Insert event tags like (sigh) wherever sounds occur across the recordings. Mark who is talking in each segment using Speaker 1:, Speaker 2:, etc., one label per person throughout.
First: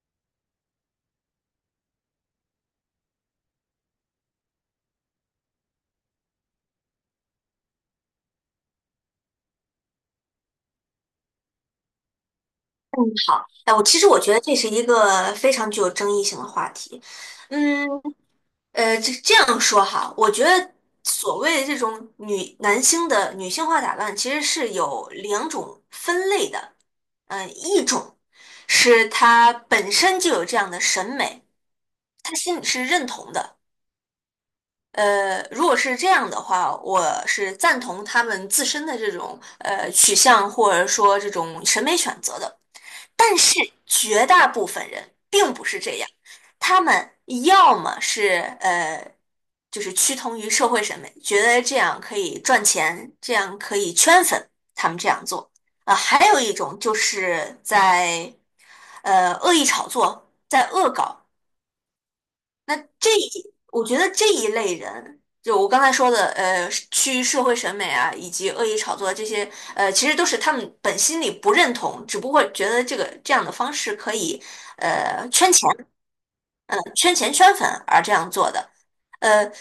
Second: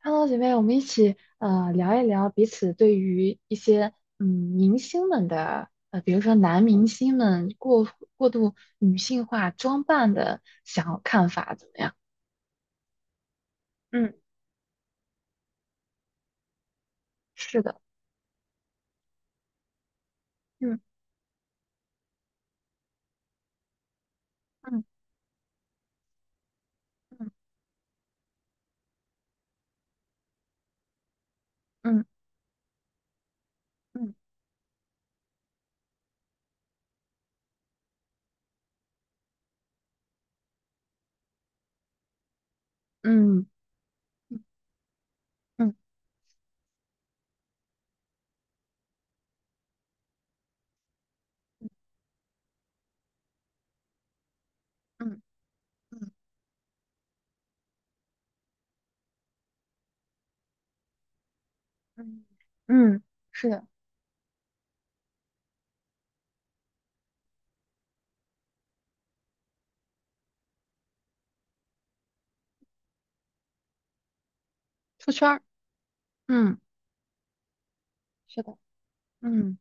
Speaker 1: Hello，姐妹，我们一起聊一聊彼此对于一些明星们的比如说男明星们过度女性化装扮的想看法怎么样？
Speaker 2: 哎，我其实
Speaker 1: 嗯。
Speaker 2: 我觉得这是一个非常具有争议性的话题。
Speaker 1: 是的。
Speaker 2: 嗯，这样说哈，我觉得
Speaker 1: 嗯
Speaker 2: 所谓的这种女男星的女性化打扮，其实是
Speaker 1: 嗯
Speaker 2: 有两种分类的。
Speaker 1: 嗯
Speaker 2: 一种是他本身就有这样的审美，
Speaker 1: 嗯
Speaker 2: 他心里是认同的。
Speaker 1: 嗯
Speaker 2: 如果是这样的话，我是赞同他们自身的这种取向或者说这种审美选择的。但
Speaker 1: 嗯
Speaker 2: 是绝大部分人并不
Speaker 1: 嗯
Speaker 2: 是这样，他们要么是就是趋同于社会审美，觉得这样可以赚钱，这样可以圈粉，他们这
Speaker 1: 嗯
Speaker 2: 样做。
Speaker 1: 嗯
Speaker 2: 还有一种就是在恶意炒作，在恶搞。
Speaker 1: 嗯，
Speaker 2: 那
Speaker 1: 嗯，
Speaker 2: 这
Speaker 1: 是
Speaker 2: 一，
Speaker 1: 的。
Speaker 2: 我觉得这一类人，就我刚才说的，呃，趋于社会审美啊，以及恶意炒作这些，其实都是他们本心里不认同，只不过觉得这样的方式可以，
Speaker 1: 出圈儿。
Speaker 2: 圈钱，
Speaker 1: 嗯。
Speaker 2: 嗯，圈钱圈粉而这样
Speaker 1: 是
Speaker 2: 做
Speaker 1: 的。
Speaker 2: 的。呃，
Speaker 1: 嗯。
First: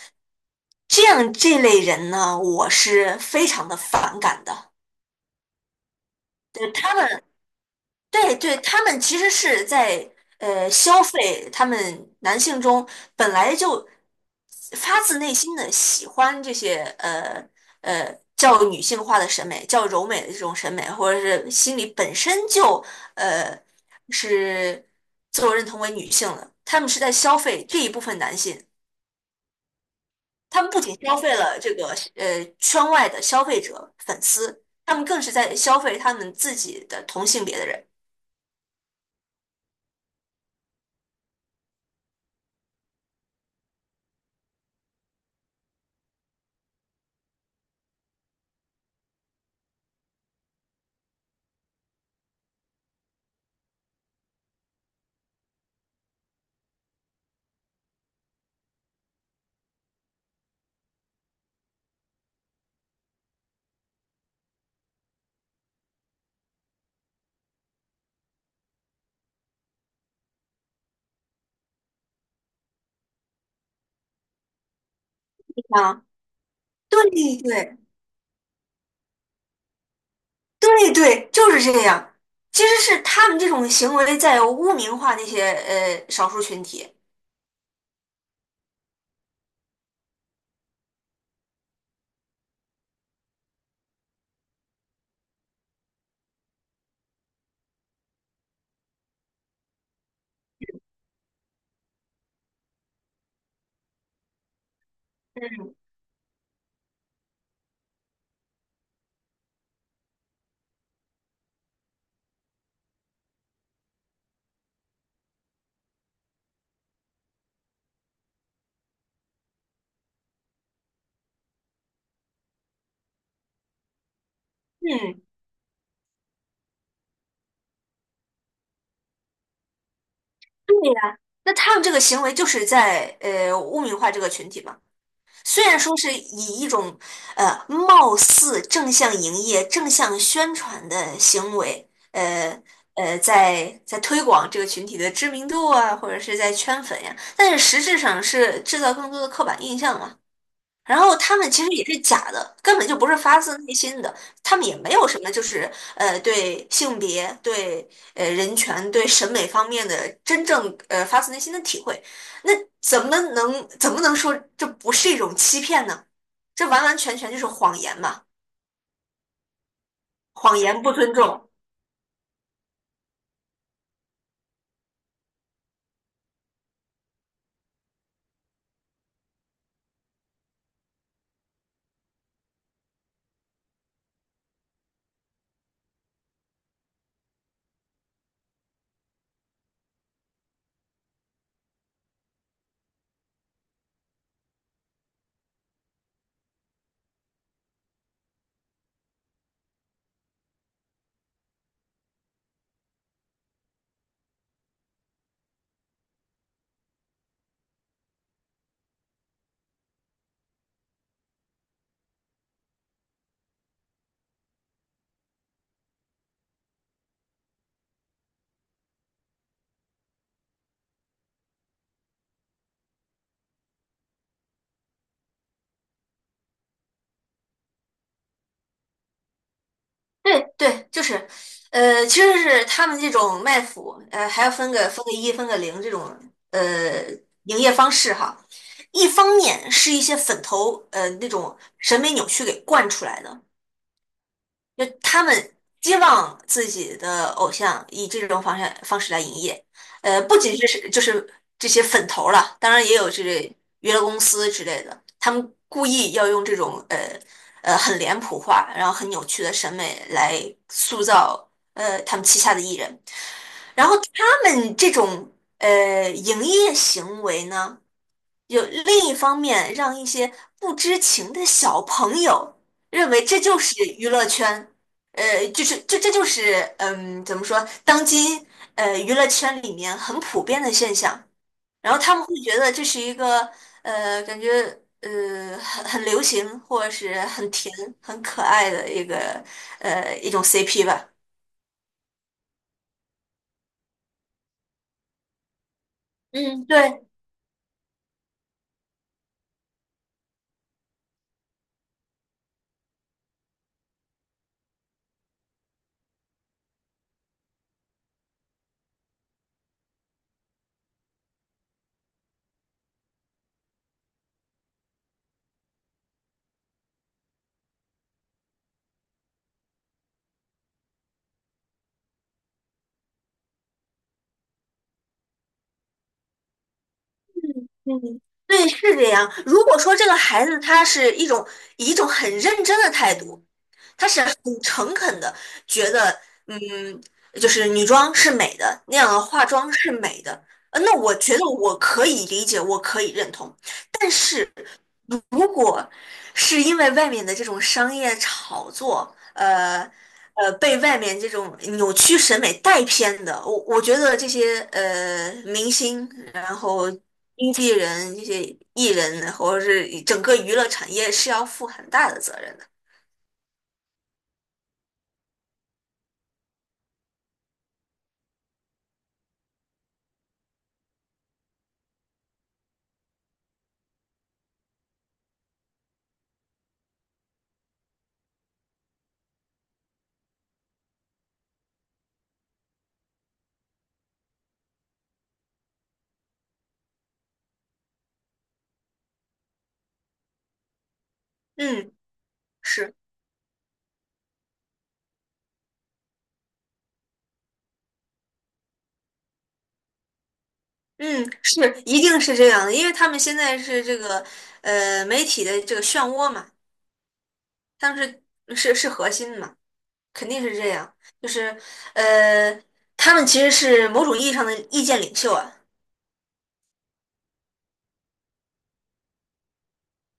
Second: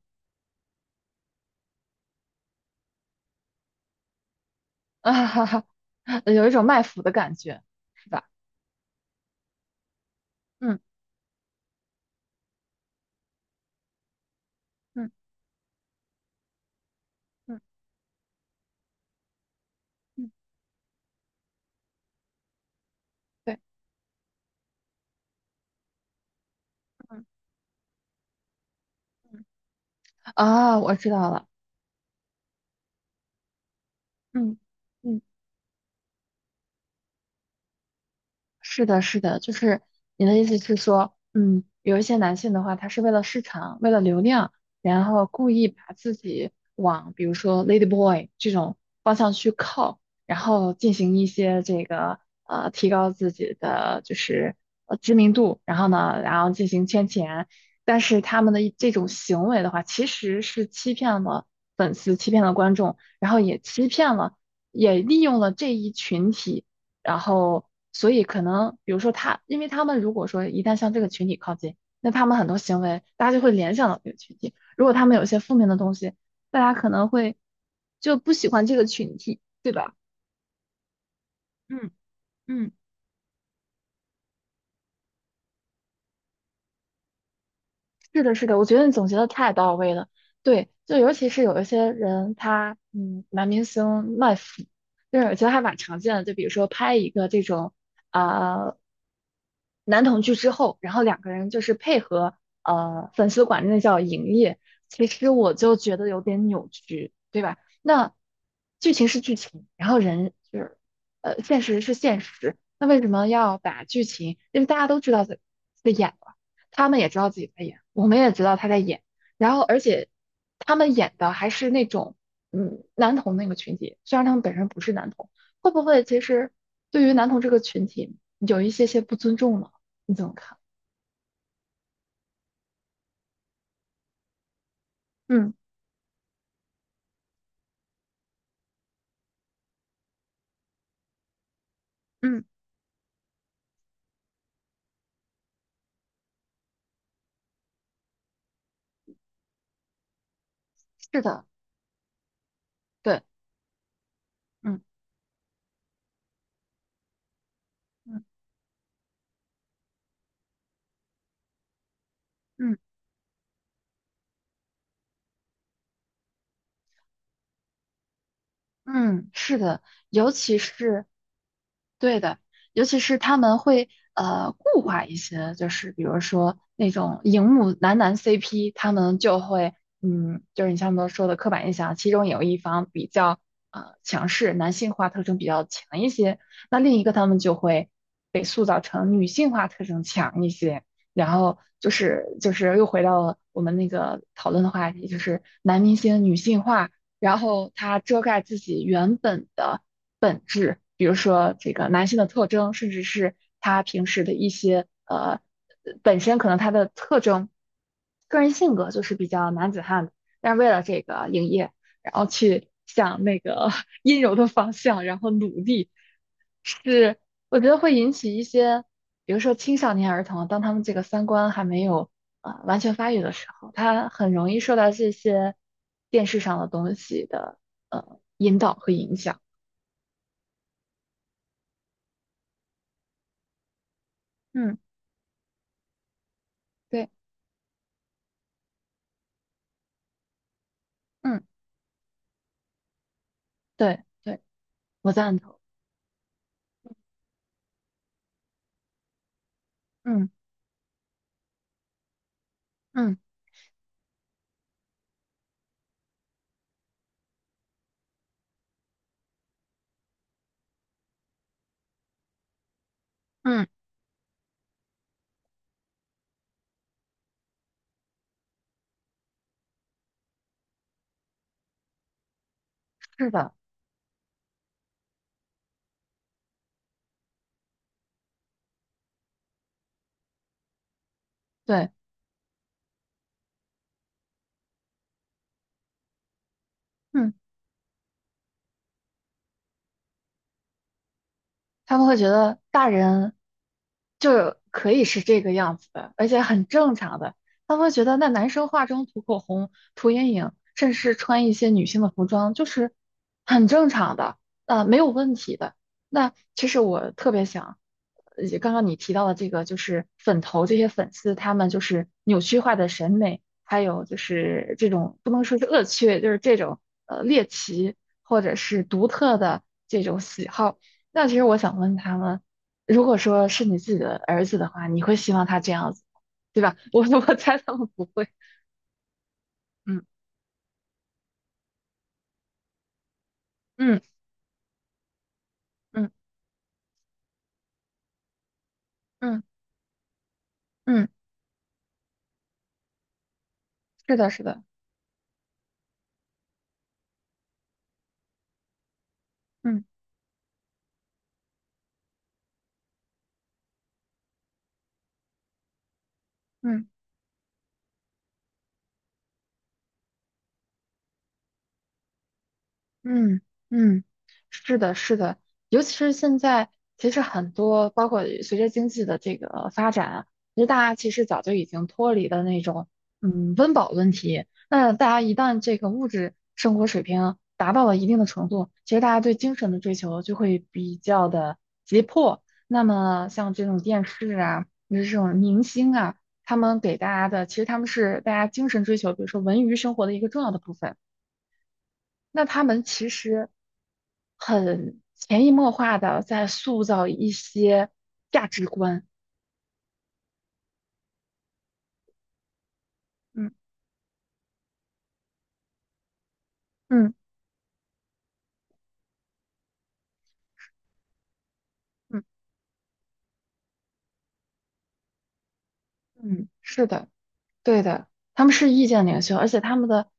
Speaker 2: 这样这类人呢，我是非常的反感的，
Speaker 1: 啊哈哈，(laughs) 有一种
Speaker 2: 对
Speaker 1: 卖
Speaker 2: 他
Speaker 1: 腐的
Speaker 2: 们。
Speaker 1: 感觉，是吧？
Speaker 2: 对对，他们其实是在
Speaker 1: 嗯
Speaker 2: 消费他们男性中本来就发自
Speaker 1: 嗯
Speaker 2: 内心的喜欢这些
Speaker 1: 嗯
Speaker 2: 较女性化的审美、较柔美
Speaker 1: 嗯，
Speaker 2: 的这种审美，或者是心里本身就
Speaker 1: 对。
Speaker 2: 呃是自我认同为女性的，他们是在消
Speaker 1: 嗯
Speaker 2: 费这一部分男性，
Speaker 1: 嗯。
Speaker 2: 他们
Speaker 1: 啊，
Speaker 2: 不
Speaker 1: 我
Speaker 2: 仅
Speaker 1: 知
Speaker 2: 消
Speaker 1: 道
Speaker 2: 费
Speaker 1: 了。
Speaker 2: 了这个圈外的消费者粉
Speaker 1: 嗯。
Speaker 2: 丝，他们
Speaker 1: 嗯，
Speaker 2: 更是在消费他们自己的同性别的人。
Speaker 1: 是的，是的，就是你的意思是说，有一些男性的话，他是为了市场，为了流量，然后故意把自己往比如说 lady boy 这种方向去靠，然后进行一些这个提高自己的就是知名度，然后呢，然后进行圈钱。但是他们的一这种行为的话，其实是欺骗了粉丝，欺骗了观众，然后也欺骗了，也利用了这一群体。然后所以可能比如说他，因为他们如果说一旦向这个群体靠近，那他们很多行为大家就会联想到这个群体。如果他们有一些负面的东
Speaker 2: 啊，
Speaker 1: 西，大家可能会
Speaker 2: 对对。
Speaker 1: 就不喜欢这个群体，对吧？
Speaker 2: 对对，就是这
Speaker 1: 嗯。
Speaker 2: 样。其
Speaker 1: 嗯。
Speaker 2: 实是他们这种行为在污名化那些少数群体。
Speaker 1: 是的，是的，我觉得你总结的太到位了。对，就尤其是有一些人，他男明星卖腐，就是我觉得还蛮常见的。就比如说拍一个这种啊、男同剧之后，然后两个人就是配合粉丝管那叫营业，其实我就
Speaker 2: 嗯
Speaker 1: 觉得有点扭曲，对吧？那剧情是剧情，然后人就是现实是现实，那为什么要把剧情？因为大家都知道在演了。他们也知道自己在演，我们也知道他在演，然后而且他们演的还是那种男童那个群体，虽然他们本身不是男
Speaker 2: 嗯，
Speaker 1: 童，会不会其实对于男童这个群体有一些些不尊重呢？你怎么看？
Speaker 2: 对呀，那他们这个行为就是在污名化这个群体嘛。
Speaker 1: 嗯。
Speaker 2: 虽然说是以一种貌似正向营业、正向宣传的行为，
Speaker 1: 嗯，
Speaker 2: 在推广这个群体的知名度啊，或者是在圈粉呀，但是实质上是制造更多的刻板印象嘛。然后
Speaker 1: 是
Speaker 2: 他
Speaker 1: 的，
Speaker 2: 们其实也是假的，根本就不是
Speaker 1: 对。
Speaker 2: 发自内心的，他们也没
Speaker 1: 嗯
Speaker 2: 有什么就是对性别、对
Speaker 1: 嗯
Speaker 2: 人权、对审美方面的真正发自内心的体会，那
Speaker 1: 嗯
Speaker 2: 怎么能说这不是一种欺骗呢？这完完全全就是谎言嘛，
Speaker 1: 嗯，是的，尤其
Speaker 2: 谎言不
Speaker 1: 是。
Speaker 2: 尊重。
Speaker 1: 对的，尤其是他们会固化一些，就是比如说那种荧幕男男 CP，他们就会就是你像我们说的刻板印象，其中有一方比较强势，男性化特征比较强一些，那另一个他们就会被塑造成女性化特征强一些，然后就是又回到了我们那个讨论的话题，就是男明星女性化，然后他遮盖自己原本的。比如说这个男性的特征，甚至是他平时的一些本身可能他的特征，个人性格就是比较男子汉的，但是为了这个营业，然后去向那个 (laughs) 阴柔的方向，然后努力，是我觉得会引起一些，比如说青少年儿童，当他们这个三观还没有完全发育的时候，他很容易受到这些电视上的东西的引导和影响。
Speaker 2: 对对，就是，呃，其实是他们这种卖腐，呃，还要分
Speaker 1: 嗯，
Speaker 2: 个分个一、分个零这种，呃，
Speaker 1: 对。
Speaker 2: 营业方式哈。一方面是一些粉头，呃，那
Speaker 1: 嗯。
Speaker 2: 种审美扭曲给惯出来的，
Speaker 1: 对对，
Speaker 2: 就
Speaker 1: 我
Speaker 2: 他
Speaker 1: 赞
Speaker 2: 们
Speaker 1: 同。
Speaker 2: 希望自己的偶像以这种方式来营业，呃，
Speaker 1: 嗯
Speaker 2: 不仅是就是这些粉头儿了，当然也有
Speaker 1: 嗯
Speaker 2: 这类娱乐公司之类的，他们故意要用这种很脸谱化，然后很扭曲的审美来塑造他们旗下的艺人，
Speaker 1: 嗯，
Speaker 2: 然后他们这种营业行为呢，有另一方面让一些不知情的小朋友认为
Speaker 1: 是
Speaker 2: 这
Speaker 1: 的，
Speaker 2: 就是娱乐圈，呃，就是这就是嗯，怎么说，当今娱乐圈里面很普遍的现象，
Speaker 1: 对。
Speaker 2: 然后他们会觉得这是一个感觉很流行或者是
Speaker 1: 嗯。
Speaker 2: 很甜很可爱的一种 CP 吧。
Speaker 1: 他们会觉得大人就可以是这个样子的，而且
Speaker 2: 嗯，
Speaker 1: 很正
Speaker 2: 对，
Speaker 1: 常的。他们会觉得那男生化妆、涂口红、涂眼影，甚至是穿一些女性的服装，就是很正常的，没有问题的。那其实我特别想，刚刚你提到的这个，就是粉头这些粉丝，他们就是扭曲化的审美，还有就是这种不能说是恶趣味，就是这种猎奇或者是独特的这种喜好。那其实我想问他们，如果说是你自己的儿子的话，你会希望他这样子，对吧？(laughs) 我猜他们不
Speaker 2: 嗯，
Speaker 1: 会。
Speaker 2: 对，是这样。如果说
Speaker 1: 嗯
Speaker 2: 这个孩子他是以一种很认真的态度
Speaker 1: 嗯
Speaker 2: 很诚恳的觉得，
Speaker 1: 嗯
Speaker 2: 嗯，就是女装是美的，那样的
Speaker 1: 嗯
Speaker 2: 化妆是美的，那
Speaker 1: 嗯，
Speaker 2: 我觉得我可以理解，我可以认同。但
Speaker 1: 是的，是
Speaker 2: 是
Speaker 1: 的。
Speaker 2: 如果是因为外面的这种商业炒作，
Speaker 1: 嗯
Speaker 2: 被外面这种扭曲审美带偏的，我觉得这些明星，然
Speaker 1: 嗯。
Speaker 2: 后经纪人、这些艺人，或者是整个娱乐产业是要负很大的责任的。
Speaker 1: 嗯嗯，是的，是的，尤其是现在，其实很多包括随着经济的这个发展啊，其实大家其实早就已经脱离了那种温饱问题。那大家一旦这个物质生活水平达到了一定的程度，其实大家对精神的追求就会比较的急迫。那么像这种电视啊，就是这种明星啊，他们给大家的，其实他们是大家精神追求，比如说文娱生活的一个重要的部分。
Speaker 2: 嗯，
Speaker 1: 那他们
Speaker 2: 是。
Speaker 1: 其实很潜移默化的在塑造一些价值观。
Speaker 2: 嗯，是，一定是这样的，因为他们现
Speaker 1: 嗯
Speaker 2: 在是这个媒体的这个漩涡嘛，
Speaker 1: 嗯
Speaker 2: 他们是核心嘛，肯定是这样，就是
Speaker 1: 嗯
Speaker 2: 呃他们其实是某种意义上的意见领袖啊，
Speaker 1: 嗯，是的，对的，他们是意见领袖，而且他们的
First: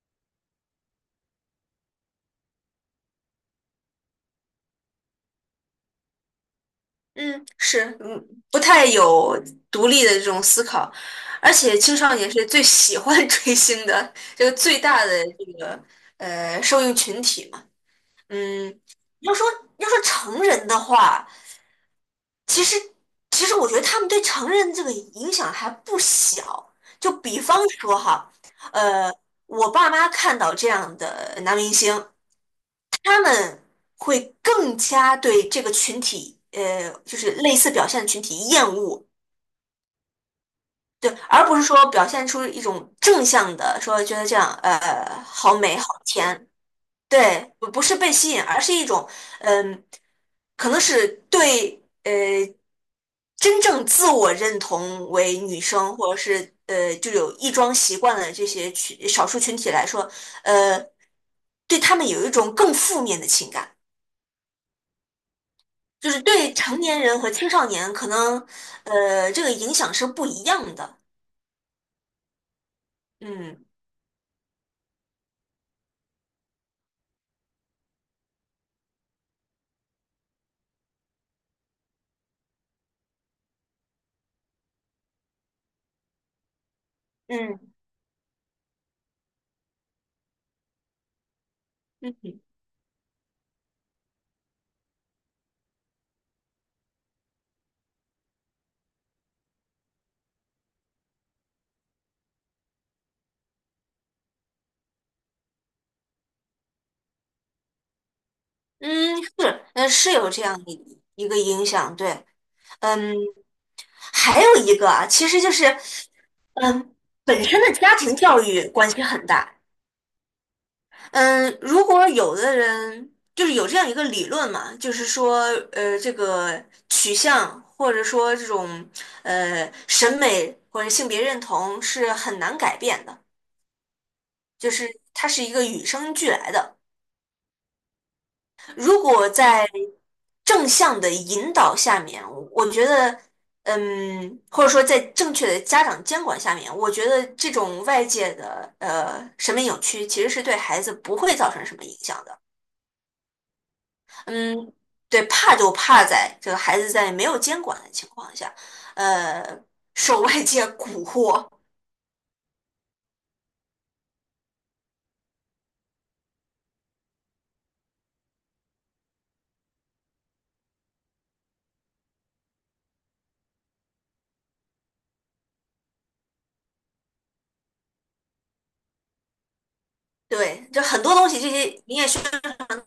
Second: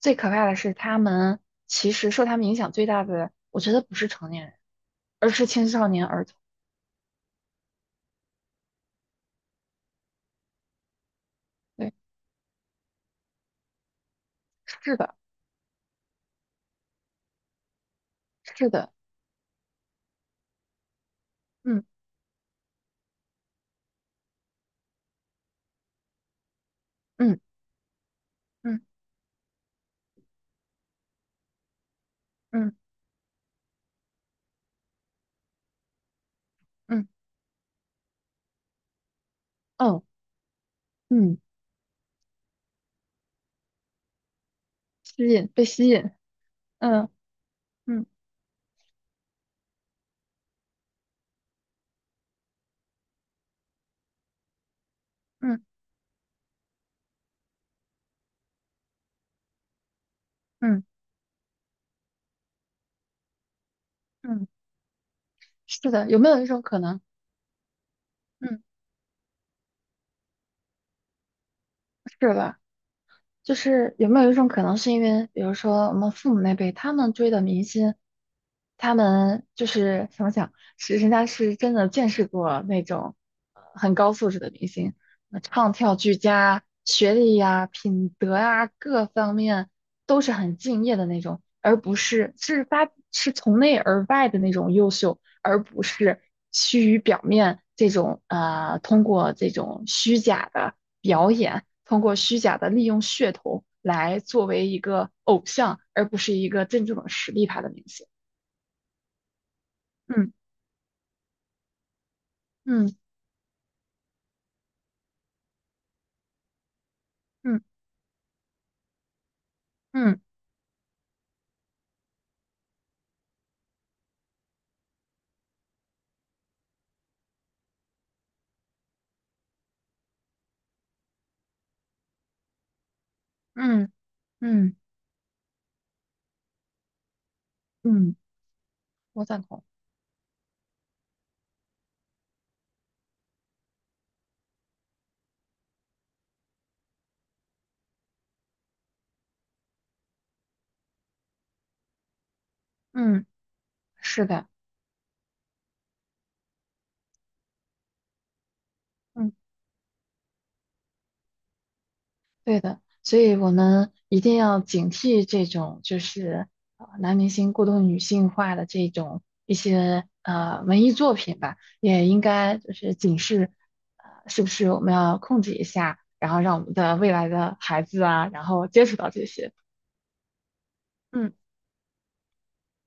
Speaker 1: 最可怕的是，他们其实受他们影响最大的，我觉得不是成年人，而是青少年儿童。
Speaker 2: 嗯，是，嗯，不太有独立的这种思考，而且
Speaker 1: 对，
Speaker 2: 青少年是最喜欢 (laughs) 追星的这个最
Speaker 1: 是
Speaker 2: 大
Speaker 1: 的，
Speaker 2: 的这个受众群体嘛，
Speaker 1: 是
Speaker 2: 嗯，
Speaker 1: 的。
Speaker 2: 要说要说成人的话。
Speaker 1: 嗯
Speaker 2: 其实，其实我觉得他们对成人这个影响还不小。就
Speaker 1: 嗯
Speaker 2: 比方说哈，
Speaker 1: 嗯
Speaker 2: 呃，我爸妈看到这样的男明星，
Speaker 1: 嗯
Speaker 2: 他们会更加对这个群体，呃，
Speaker 1: 嗯
Speaker 2: 就是类似表现的群体厌恶，
Speaker 1: 嗯
Speaker 2: 对，
Speaker 1: 嗯，
Speaker 2: 而不是说表现出一种正向的，说觉得这样，呃，
Speaker 1: 吸引，
Speaker 2: 好
Speaker 1: 被
Speaker 2: 美好
Speaker 1: 吸引。
Speaker 2: 甜。
Speaker 1: 嗯。
Speaker 2: 对，不不是
Speaker 1: 嗯
Speaker 2: 被吸引，而是一种，嗯，可能是对真正自我认同为女
Speaker 1: 嗯
Speaker 2: 生，或者是就有异装习惯的这些群少数群体来说，
Speaker 1: 嗯
Speaker 2: 呃，对他们有一种更负面的情感，
Speaker 1: 嗯是的，
Speaker 2: 就
Speaker 1: 有
Speaker 2: 是
Speaker 1: 没有一
Speaker 2: 对
Speaker 1: 种可
Speaker 2: 成
Speaker 1: 能？
Speaker 2: 年人和青少年可能
Speaker 1: 嗯。
Speaker 2: 这个影响是不一样的。
Speaker 1: 是吧？就
Speaker 2: 嗯
Speaker 1: 是有没有一种可能，是因为比如说我们父母那辈，他们追的明星，他们就是怎么讲，是人家是真的见识过那种很高素质的明星，唱跳俱佳，学历
Speaker 2: 嗯
Speaker 1: 呀、品德呀、各方面都是很敬业的那种，而不是
Speaker 2: 嗯
Speaker 1: 是发是从内而外的那种优秀，而不是趋于表面这种通过这种虚假的。表演，通过虚假的利用噱头来作为一个偶像，而不是一个真正的实力派的明星。
Speaker 2: 嗯，是，是有
Speaker 1: 嗯
Speaker 2: 这样一个影响，对，
Speaker 1: 嗯
Speaker 2: 嗯。还有一个啊，其实就是，嗯，本身
Speaker 1: 嗯
Speaker 2: 的家庭教育关系很大。
Speaker 1: 嗯
Speaker 2: 嗯，如果有的人就是有这样一个理论嘛，就是说，呃，这个取向或者说这种审美或者性别认同是很难改变的，
Speaker 1: 嗯
Speaker 2: 就
Speaker 1: 嗯
Speaker 2: 是它是一个与生俱来的。
Speaker 1: 嗯。
Speaker 2: 如
Speaker 1: 我
Speaker 2: 果
Speaker 1: 赞同。
Speaker 2: 在正向的引导下面，我觉得，嗯，或者说在正确的家长监管下面，我觉得这种外界的审美扭曲其实是对孩子不会造成什么影响的。
Speaker 1: 嗯，是的。
Speaker 2: 嗯，对，怕就怕在这个孩子在没有监管的情况下，
Speaker 1: 嗯。
Speaker 2: 呃，受外界蛊惑。
Speaker 1: 对的，所以我们一定要警惕这种就是男明星过度女性化的这种一些文艺作品吧，也应该就是警示，是不是我们要控制一下，然后让我们的未来的孩子啊，然后接触到这些。
Speaker 2: 对，就很多东
Speaker 1: 嗯。
Speaker 2: 西，这些你也需要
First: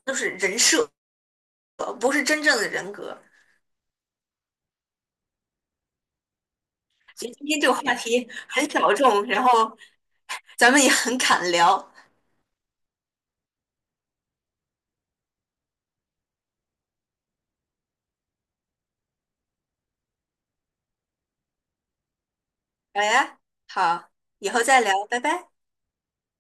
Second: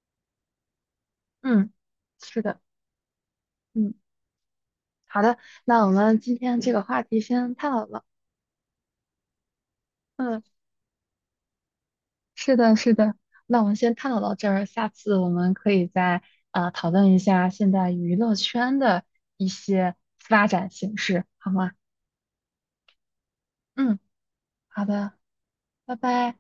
Speaker 2: 都是人设，
Speaker 1: 嗯，
Speaker 2: 不是
Speaker 1: 是
Speaker 2: 真正
Speaker 1: 的，
Speaker 2: 的人格。
Speaker 1: 嗯，好的，那我们今天这个话题
Speaker 2: 觉得今
Speaker 1: 先
Speaker 2: 天这
Speaker 1: 探
Speaker 2: 个
Speaker 1: 讨
Speaker 2: 话
Speaker 1: 了。
Speaker 2: 题很小众，然后
Speaker 1: 嗯。
Speaker 2: 咱们也很敢聊。
Speaker 1: 是的，是的。那我们先探讨到这儿，下次我们可以再讨论一下现在娱乐圈的一些发展形势，好吗？
Speaker 2: 哎，
Speaker 1: 嗯，
Speaker 2: 好，以后再
Speaker 1: 好
Speaker 2: 聊，
Speaker 1: 的，
Speaker 2: 拜拜。
Speaker 1: 拜拜。